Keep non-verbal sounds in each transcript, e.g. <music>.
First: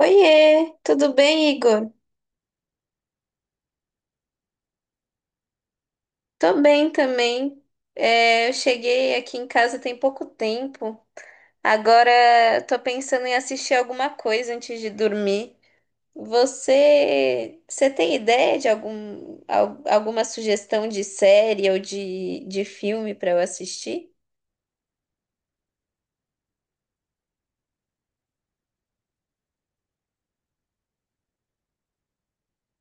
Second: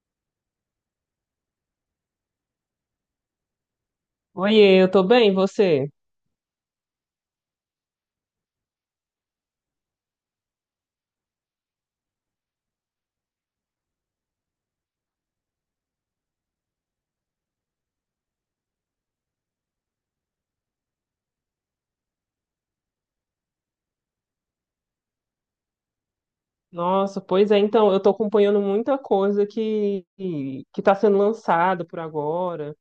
Oiê, tudo bem, Igor? Oiê, eu tô bem, e você? Tô bem também. É, eu cheguei aqui em casa tem pouco tempo. Agora tô pensando em assistir alguma coisa antes de dormir. Você tem ideia de alguma sugestão de série ou de filme para eu assistir? Nossa, pois é, então, eu tô acompanhando muita coisa que tá sendo lançada por agora,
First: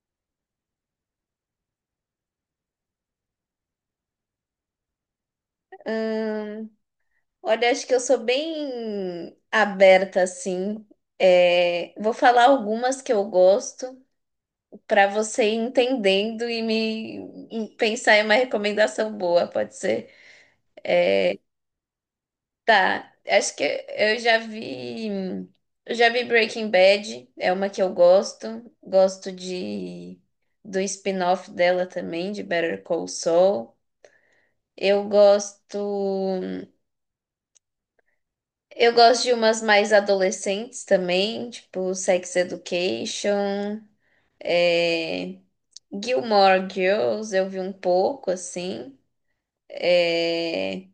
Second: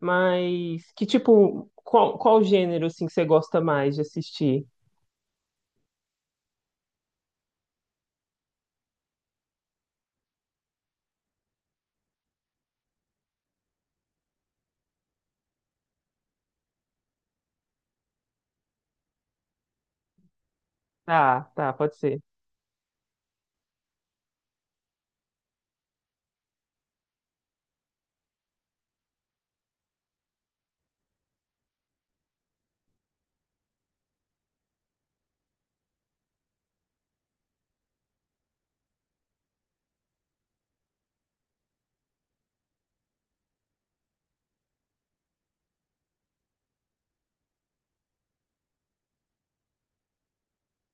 mas que tipo, qual gênero assim que você gosta mais de assistir? Olha, acho que eu sou bem aberta assim. É, vou falar algumas que eu gosto, para você ir entendendo e me e pensar em uma recomendação boa, pode ser? Tá, pode ser. Tá, acho que eu já vi, eu já vi Breaking Bad, é uma que eu gosto, gosto de do spin-off dela também, de Better Call Saul. Eu gosto, eu gosto de umas mais adolescentes também, tipo Sex Education, é, Gilmore Girls, eu vi um pouco assim. É,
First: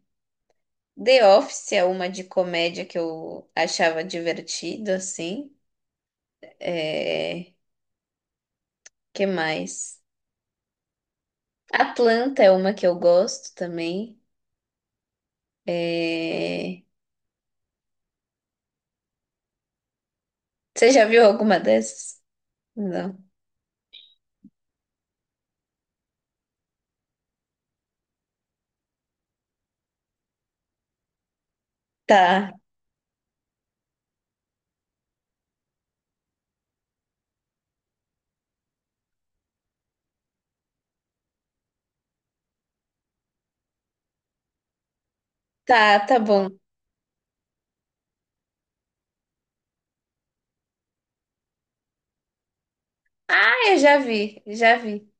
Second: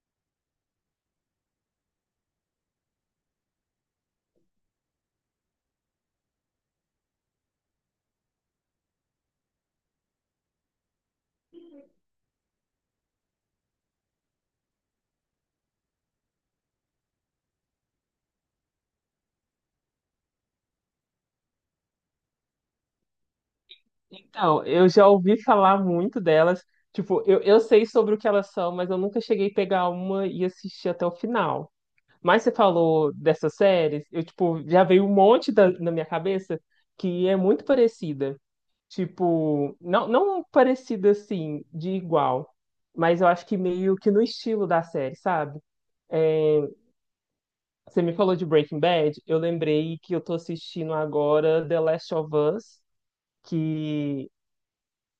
The Office é uma de comédia que eu achava divertido, assim. É... Que mais? Atlanta é uma que eu gosto também. É... Você já viu alguma dessas? Não. Então, eu já ouvi falar muito delas. Tipo, eu sei sobre o que elas são, mas eu nunca cheguei a pegar uma e assistir até o final. Mas você Tá, falou dessas séries, eu, tipo, já veio um monte na minha cabeça que é muito parecida. Tipo, não parecida assim, de igual, mas eu acho que meio que no estilo da série, sabe? tá, tá bom. É, você me falou de Breaking Bad, eu lembrei que eu tô assistindo agora The Last of Us, Ah, eu já que vi, já vi.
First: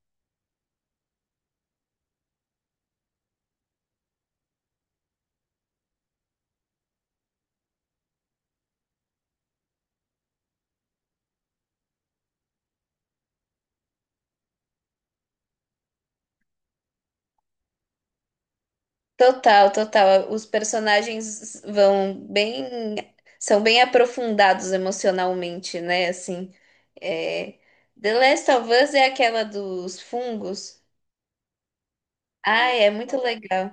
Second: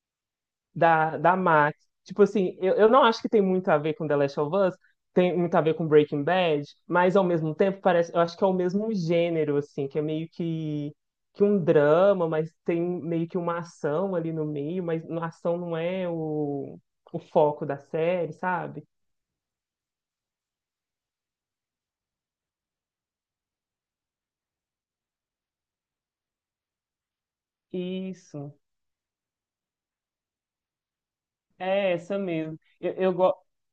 da Max. Tipo assim, eu não acho que tem muito a ver com The Last of Us, tem muito a ver com Breaking Bad, mas ao mesmo tempo parece, eu acho que é o mesmo gênero, assim, que é meio que um drama, mas tem meio que uma ação ali no meio, mas a ação não é o foco da série, sabe? Total, total. Os personagens vão bem, são bem aprofundados emocionalmente, né? Assim, é... The Last Isso, of Us é aquela dos fungos. é essa mesmo. Ah, é muito legal.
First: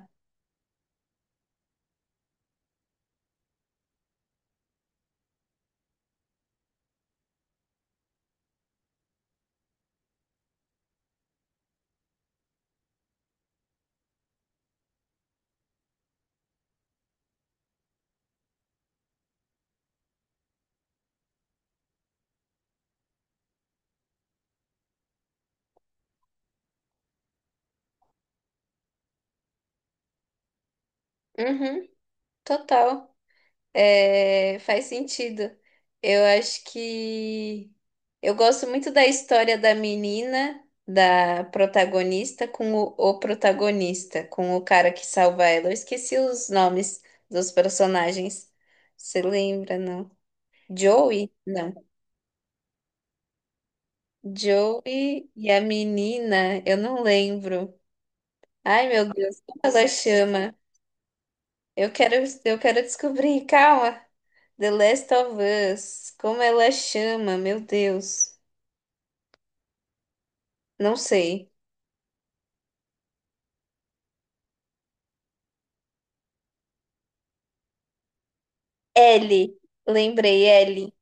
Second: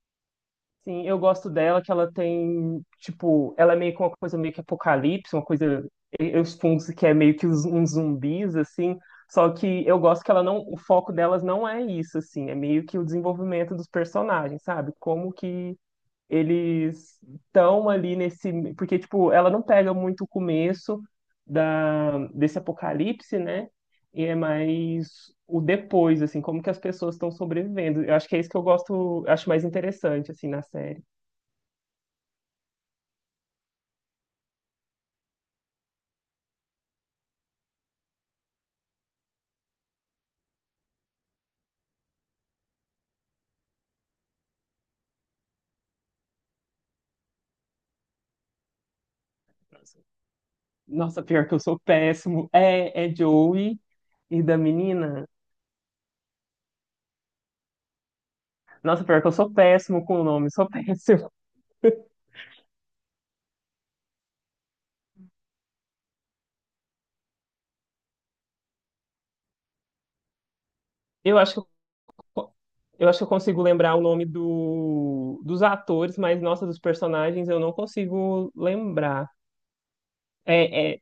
Sim, eu gosto dela, que ela tem, tipo, ela é meio que uma coisa meio que apocalipse, uma coisa, eu suponho que é meio que uns zumbis, assim, só que eu gosto que ela não, o foco delas não é isso, assim, é meio que o desenvolvimento dos personagens, sabe? Como que eles estão ali nesse. Porque, tipo, ela não pega muito o começo desse apocalipse, né? E é mais o depois, assim, como que as pessoas estão sobrevivendo. Eu acho que é isso que eu gosto, acho mais interessante, assim, na série. Uhum, total. É, faz sentido. Eu acho que eu gosto muito da história da menina, da protagonista, com o protagonista, com o cara que salva ela. Eu esqueci os nomes dos personagens. Você lembra, não? Nossa, Joey? pior que eu Não. sou péssimo. É, é Joey e da menina. Joey e a menina, eu não lembro. Ai, Nossa, meu pior que eu Deus, sou como ela péssimo com o nome, chama? sou <laughs> péssimo. Eu quero, eu quero descobrir, calma. The Last of Us. Como ela chama? Meu Deus. Não Eu sei. acho que co- Eu acho que eu consigo lembrar o nome dos atores, mas, nossa, dos personagens eu não consigo lembrar. Ellie. Lembrei, Ellie. É, é,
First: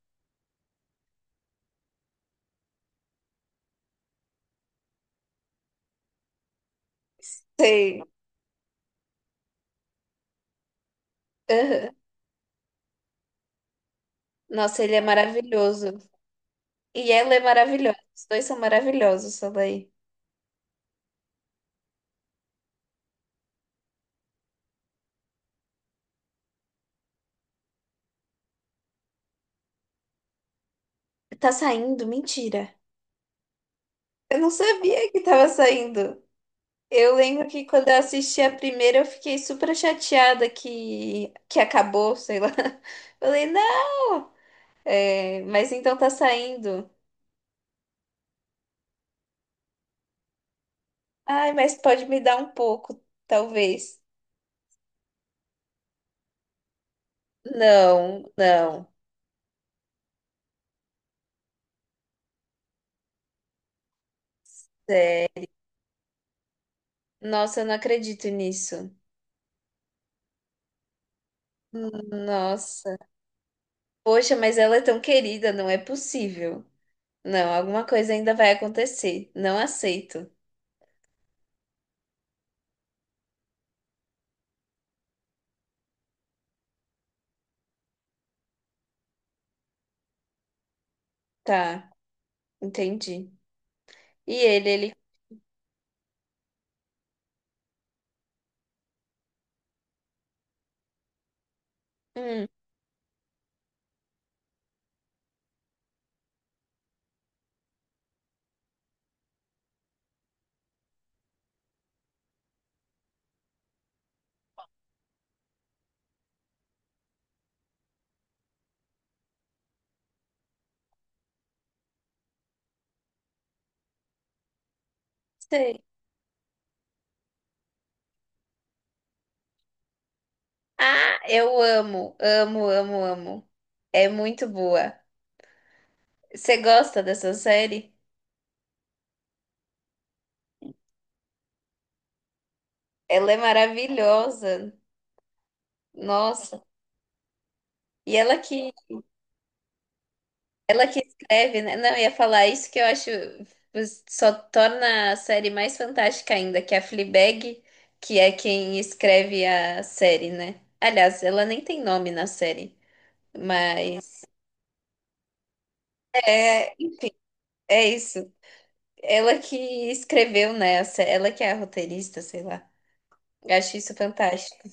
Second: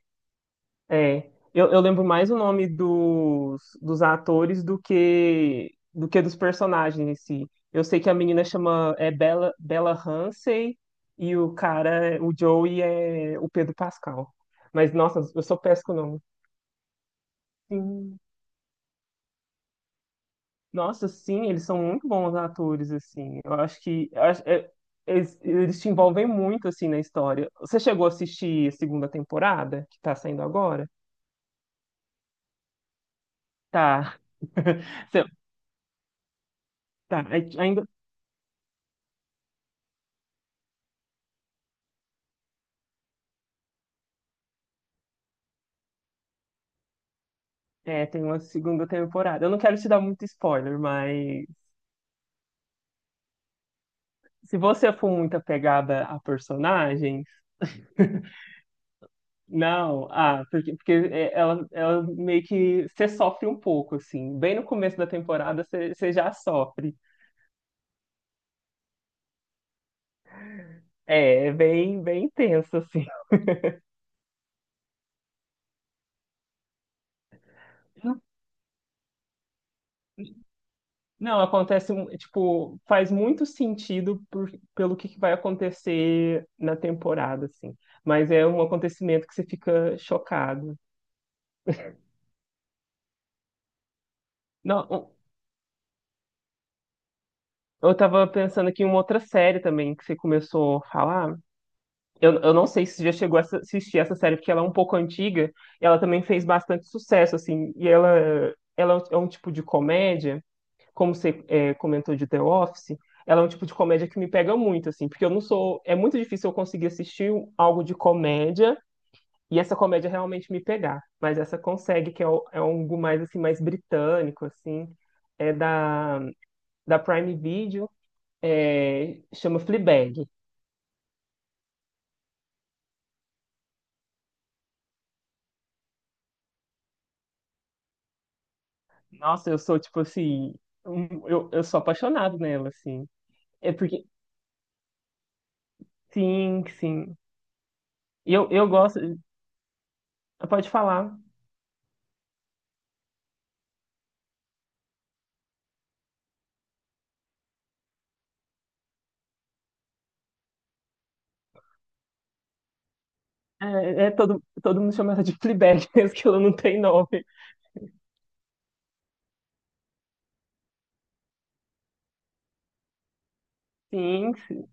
é. Eu lembro mais o nome dos atores do que dos personagens em si. Eu sei Sei. que a menina chama é Bella Ramsey e o Aham. cara, o Joey, é o Pedro Pascal. Nossa, Mas, ele é nossa, eu sou péssimo maravilhoso. com o E ela é maravilhosa. nome. Os dois são maravilhosos, daí. Nossa, sim, eles são muito bons atores, assim. Eu acho que eu acho- é- Eles te envolvem muito, assim, na história. Você chegou a assistir a segunda temporada, que tá saindo agora? Tá saindo? Mentira. Tá. Eu não <laughs> sabia que Você- tava saindo. Eu Tá, aí lembro que ainda quando eu assisti a primeira, eu fiquei super chateada que acabou, sei lá. <laughs> Falei, não! É, mas então tá saindo. é, tem uma segunda temporada. Eu não quero te dar muito spoiler, mas Ai, mas pode me dar um pouco, talvez. se você for muito apegada a personagens, <laughs> Não, não. não, ah, porque é, ela meio que você sofre um pouco, assim. Bem no começo da É, temporada você já sofre. nossa, eu não acredito nisso. É, é Hum, bem, bem intenso, Nossa. assim. Poxa, mas ela é tão querida, não é possível. Não, alguma coisa ainda vai acontecer. Não aceito. Não, acontece, tipo, faz muito sentido pelo que vai acontecer na temporada, assim. Mas é um acontecimento que você fica chocado. Tá, entendi. E ele, Não, ele. um- eu tava pensando aqui em uma outra série também que você começou a falar. Eu, Hum, eu não sei se você já chegou a assistir essa série, porque ela é um pouco antiga e ela também fez bastante sucesso, assim. E ela é é um tipo de comédia. Como você é, comentou de The Office, ela é um tipo de comédia que me pega muito, assim, porque eu não sou. É muito difícil eu conseguir assistir algo de comédia e essa comédia realmente me pegar. Mas essa consegue, que é, é algo mais, assim, mais britânico, assim. É sei. Da Prime Video, é, chama Fleabag. Ah, eu amo, amo, amo, amo. É muito boa. Você gosta dessa série? Nossa, eu sou, tipo assim. Eu sou apaixonado nela, assim. Ela é É porque. maravilhosa. Nossa. Sim. E E ela eu que gosto. Pode Ela que falar. escreve, né? Não, eu ia falar isso que eu acho só torna a série mais fantástica ainda, que é a Fleabag, que é quem escreve a série, né? Aliás, ela nem tem nome na série, É, é, mas todo mundo chama ela de Fleabag, <laughs> mesmo que ela não é, tem nome. é isso. Ela que escreveu, né? Ela que é a roteirista, sei lá. Eu acho isso Sim, fantástico.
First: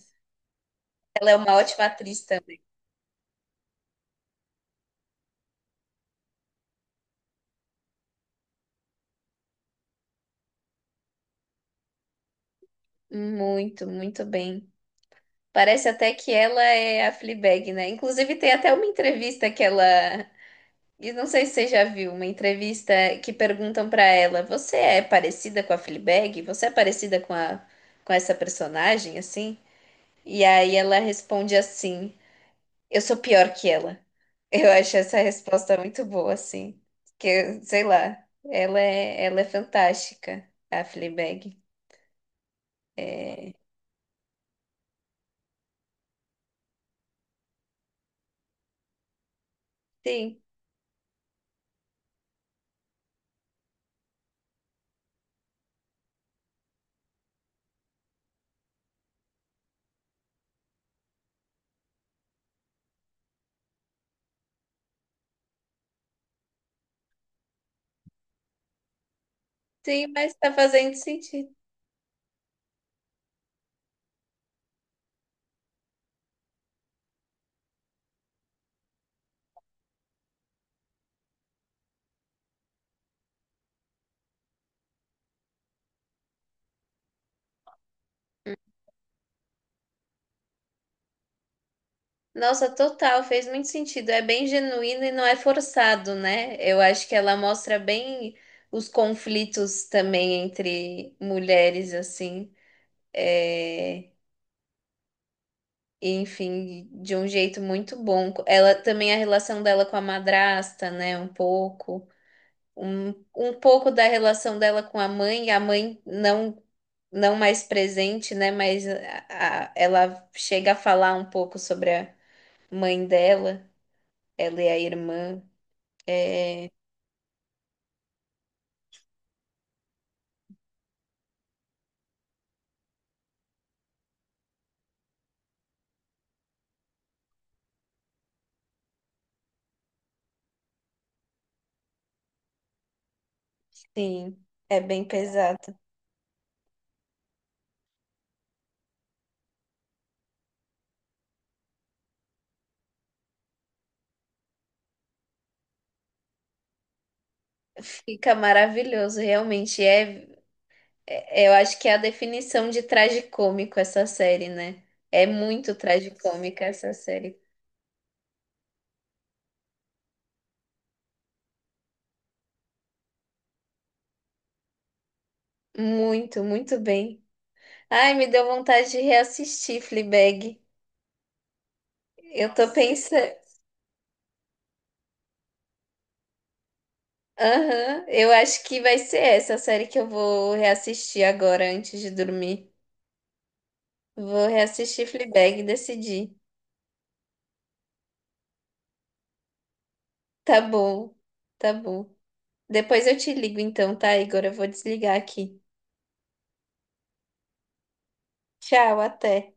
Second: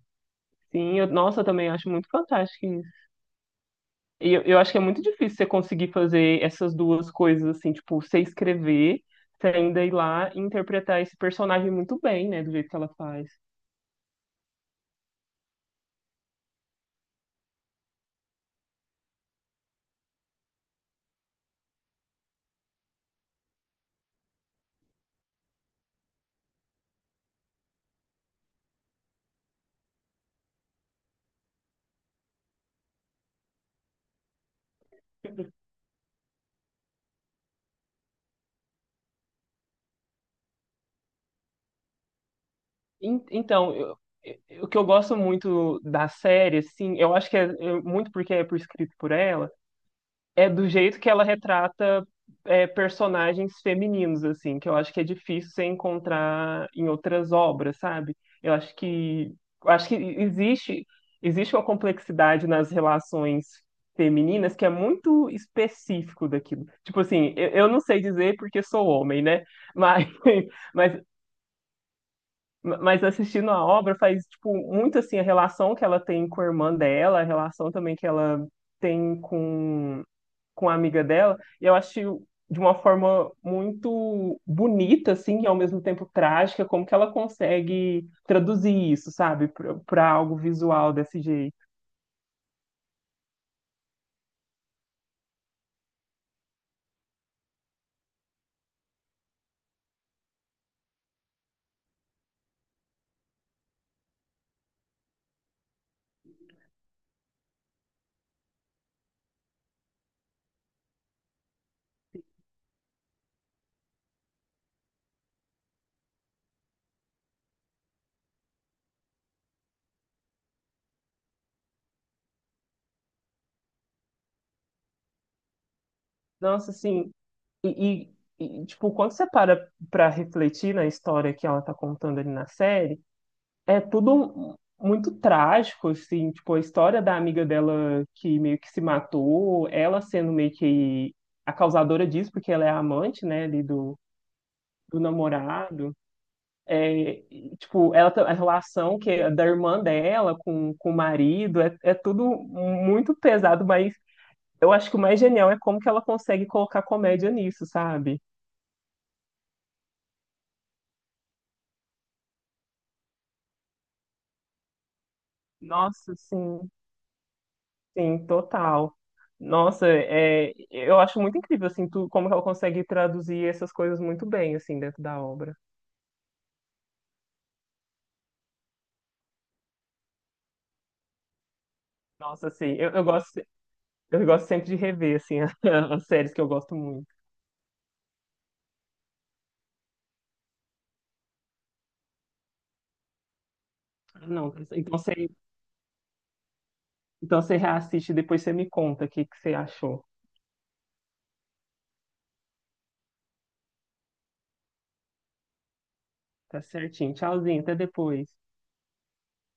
sim. Eu, Ela é nossa, eu uma também ótima acho muito atriz também. fantástico isso. E eu acho que é muito difícil você conseguir fazer essas duas coisas, assim, tipo, você escrever, você ainda ir lá e interpretar esse personagem muito bem, né, do jeito que ela faz. Muito, muito bem. Parece até que ela é a Fleabag, né? Inclusive tem até uma entrevista que ela E não sei se você já viu uma entrevista que perguntam pra ela: "Você é parecida com a Fleabag? Você é parecida com a com essa personagem assim?" E aí ela responde assim: "Eu sou pior que ela." <laughs> Eu acho essa resposta muito boa assim, que sei lá, ela é fantástica, a Fleabag. En- Então, eu- o que eu gosto muito da série, assim, eu acho que é muito porque é por escrito por ela, Sim, é do jeito que ela retrata é, personagens femininos, assim, que eu acho que é difícil você encontrar em outras obras, sabe? Eu acho que eu acho que existe existe uma complexidade nas relações femininas que é muito específico daquilo. Tipo assim, eu não sei dizer porque sou homem, né? sim, Mas, mas <laughs> tá fazendo mas sentido. mas assistindo a obra faz tipo muito assim a relação que ela tem com a irmã dela, a relação também que ela tem com a amiga dela, e eu acho de uma forma muito bonita, assim, e ao mesmo tempo trágica, como que ela consegue traduzir isso, sabe, para algo visual desse jeito. Nossa, total, fez muito sentido. É bem genuíno e não é forçado, né? Eu acho que ela mostra bem os conflitos também entre mulheres, assim. É... Enfim, de um jeito muito bom. Ela também a relação dela com a madrasta, né? Um pouco. Um, um pouco da relação dela com a mãe, não mais presente, né? Mas ela chega a falar um pouco sobre a mãe dela, ela e a irmã. É, Nossa, assim, e, e, tipo, quando você para refletir na história que ela tá contando ali na série, é tudo muito trágico, assim, tipo, a história da amiga dela que meio que se matou, ela sendo meio que a causadora disso, porque ela é a amante, né, ali do, sim, é do bem pesado. namorado. É, tipo, a relação que é da irmã dela com o marido é, é tudo muito pesado, mas eu acho que o mais genial é como que ela consegue colocar comédia nisso, sabe? Fica maravilhoso, realmente. É, eu acho que é a definição de tragicômico essa série, né? É muito Nossa, tragicômica sim, essa série. sim, total. Nossa, é, eu acho muito incrível, assim, tu, como que ela consegue traduzir essas coisas muito bem, assim, dentro da obra. Muito, muito bem. Ai, me deu vontade de reassistir Fleabag. Nossa, Eu tô assim, pensando. Eu gosto sempre de rever, assim, <laughs> as séries que eu gosto muito. Aham, eu acho que vai ser essa a série que eu vou reassistir agora antes de dormir. Vou Não, então reassistir você, Fleabag e decidir. Então você reassiste e depois você me conta o que que você achou. Tá bom, tá bom. Depois eu te ligo então, tá, Igor? Eu vou desligar aqui. Tá certinho. Tchauzinho, até depois. Tchau, até.